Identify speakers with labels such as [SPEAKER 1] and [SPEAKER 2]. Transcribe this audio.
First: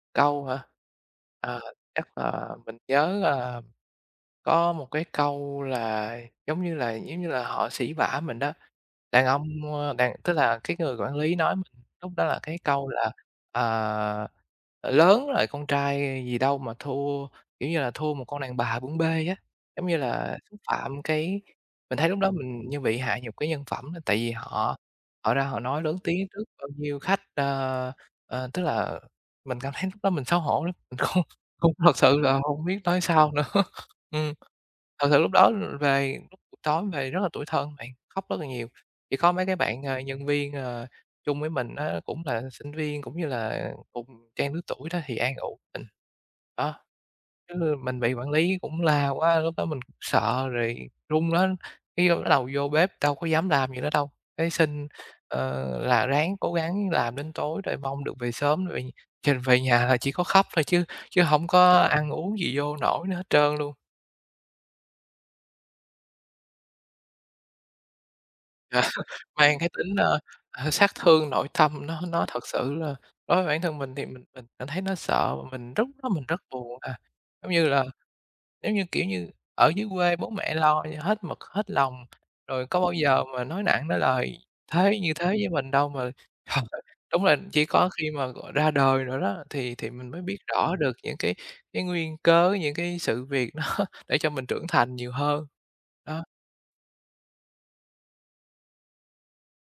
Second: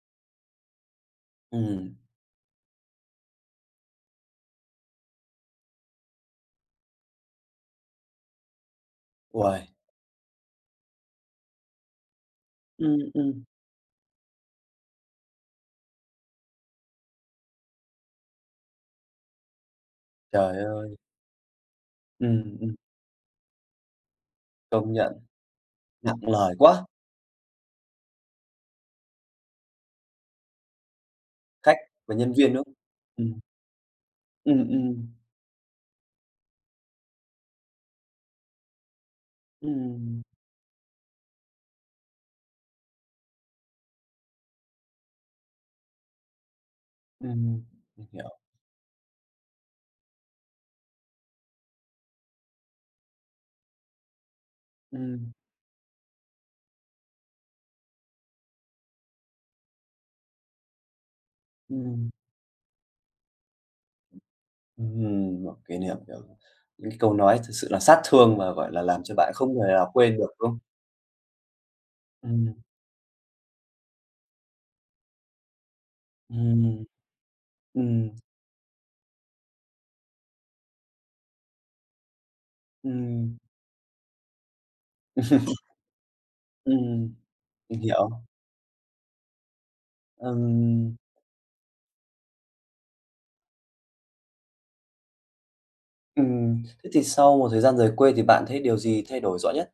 [SPEAKER 1] Câu hả? Ờ,
[SPEAKER 2] Ừm.
[SPEAKER 1] chắc là mình nhớ, à, có một cái câu là, giống như là, giống như là, họ sỉ vả mình đó, đàn ông,
[SPEAKER 2] Uầy!
[SPEAKER 1] ơ, đàn tức là cái người quản lý nói mình lúc đó là cái câu
[SPEAKER 2] Ừm,
[SPEAKER 1] là
[SPEAKER 2] ừm.
[SPEAKER 1] "À, lớn rồi, con trai gì đâu mà thua, kiểu như là, thua một con đàn bà bưng bê" á, giống như là,
[SPEAKER 2] Trời
[SPEAKER 1] xúc
[SPEAKER 2] ơi!
[SPEAKER 1] phạm cái mình thấy lúc đó
[SPEAKER 2] Ừm,
[SPEAKER 1] mình
[SPEAKER 2] ừm.
[SPEAKER 1] như bị hạ nhục cái nhân phẩm đó. Tại vì họ
[SPEAKER 2] Công nhận.
[SPEAKER 1] họ ra họ nói lớn
[SPEAKER 2] Nặng
[SPEAKER 1] tiếng trước
[SPEAKER 2] lời
[SPEAKER 1] bao
[SPEAKER 2] quá!
[SPEAKER 1] nhiêu khách, ơ, ờ, tức là mình cảm thấy lúc đó mình xấu hổ lắm, mình không không
[SPEAKER 2] Khách
[SPEAKER 1] thật
[SPEAKER 2] và
[SPEAKER 1] sự
[SPEAKER 2] nhân
[SPEAKER 1] là
[SPEAKER 2] viên nữa.
[SPEAKER 1] hông biết nói sao
[SPEAKER 2] Ừm.
[SPEAKER 1] nữa. Ừm.
[SPEAKER 2] Ừm,
[SPEAKER 1] Thật
[SPEAKER 2] ừm.
[SPEAKER 1] sự lúc đó về, tối về rất là tủi thân bạn, khóc rất là nhiều, chỉ có mấy cái bạn, à,
[SPEAKER 2] Ừm.
[SPEAKER 1] nhân viên, ờ, chung với mình á, cũng là sinh viên cũng như là cùng trang lứa tuổi đó thì an ủi mình. Đó,
[SPEAKER 2] Ừm,
[SPEAKER 1] chứ mình
[SPEAKER 2] mình
[SPEAKER 1] bị quản
[SPEAKER 2] hiểu.
[SPEAKER 1] lý cũng la quá, lúc đó mình sợ rồi run á, cái bắt đầu vô bếp đâu có dám làm gì nữa đâu, cái xin,
[SPEAKER 2] Ừm.
[SPEAKER 1] ờ, là ráng cố gắng làm đến tối rồi mong được về sớm rồi chừng về nhà là chỉ có khóc thôi chứ chứ hổng có ăn
[SPEAKER 2] Ừm.
[SPEAKER 1] uống gì vô nổi nữa hết trơn luôn.
[SPEAKER 2] Ừm, một kỷ niệm, kiểu, những câu nói thực sự là sát thương mà, gọi là, làm cho bạn không
[SPEAKER 1] Mang
[SPEAKER 2] thể
[SPEAKER 1] cái
[SPEAKER 2] nào
[SPEAKER 1] tính,
[SPEAKER 2] quên
[SPEAKER 1] ơ,
[SPEAKER 2] được, đúng không?
[SPEAKER 1] ờ, sát thương nội tâm nó nó thật
[SPEAKER 2] Ừm.
[SPEAKER 1] sự là đối với bản thân mình thì mình mình cảm thấy nó sợ và mình rất lúc đó mình rất buồn.
[SPEAKER 2] Ừm.
[SPEAKER 1] À, giống như là,
[SPEAKER 2] Ừm.
[SPEAKER 1] giống như, kiểu như, ở dưới quê bố mẹ lo cho hết mực hết lòng, rồi có bao giờ
[SPEAKER 2] Ừm.
[SPEAKER 1] mà nói nặng nói lời thế như thế với mình đâu mà.
[SPEAKER 2] Ừm,
[SPEAKER 1] Đúng là chỉ
[SPEAKER 2] mình
[SPEAKER 1] có khi
[SPEAKER 2] hiểu.
[SPEAKER 1] mà gọi ra đời rồi đó thì thì mình mới biết rõ
[SPEAKER 2] Ừm.
[SPEAKER 1] được những cái cái nguyên cớ, những cái sự việc đó để cho mình trưởng thành nhiều hơn. Đó.
[SPEAKER 2] Ừm, thế thì sau một thời gian rời quê thì bạn thấy điều gì thay đổi rõ nhất?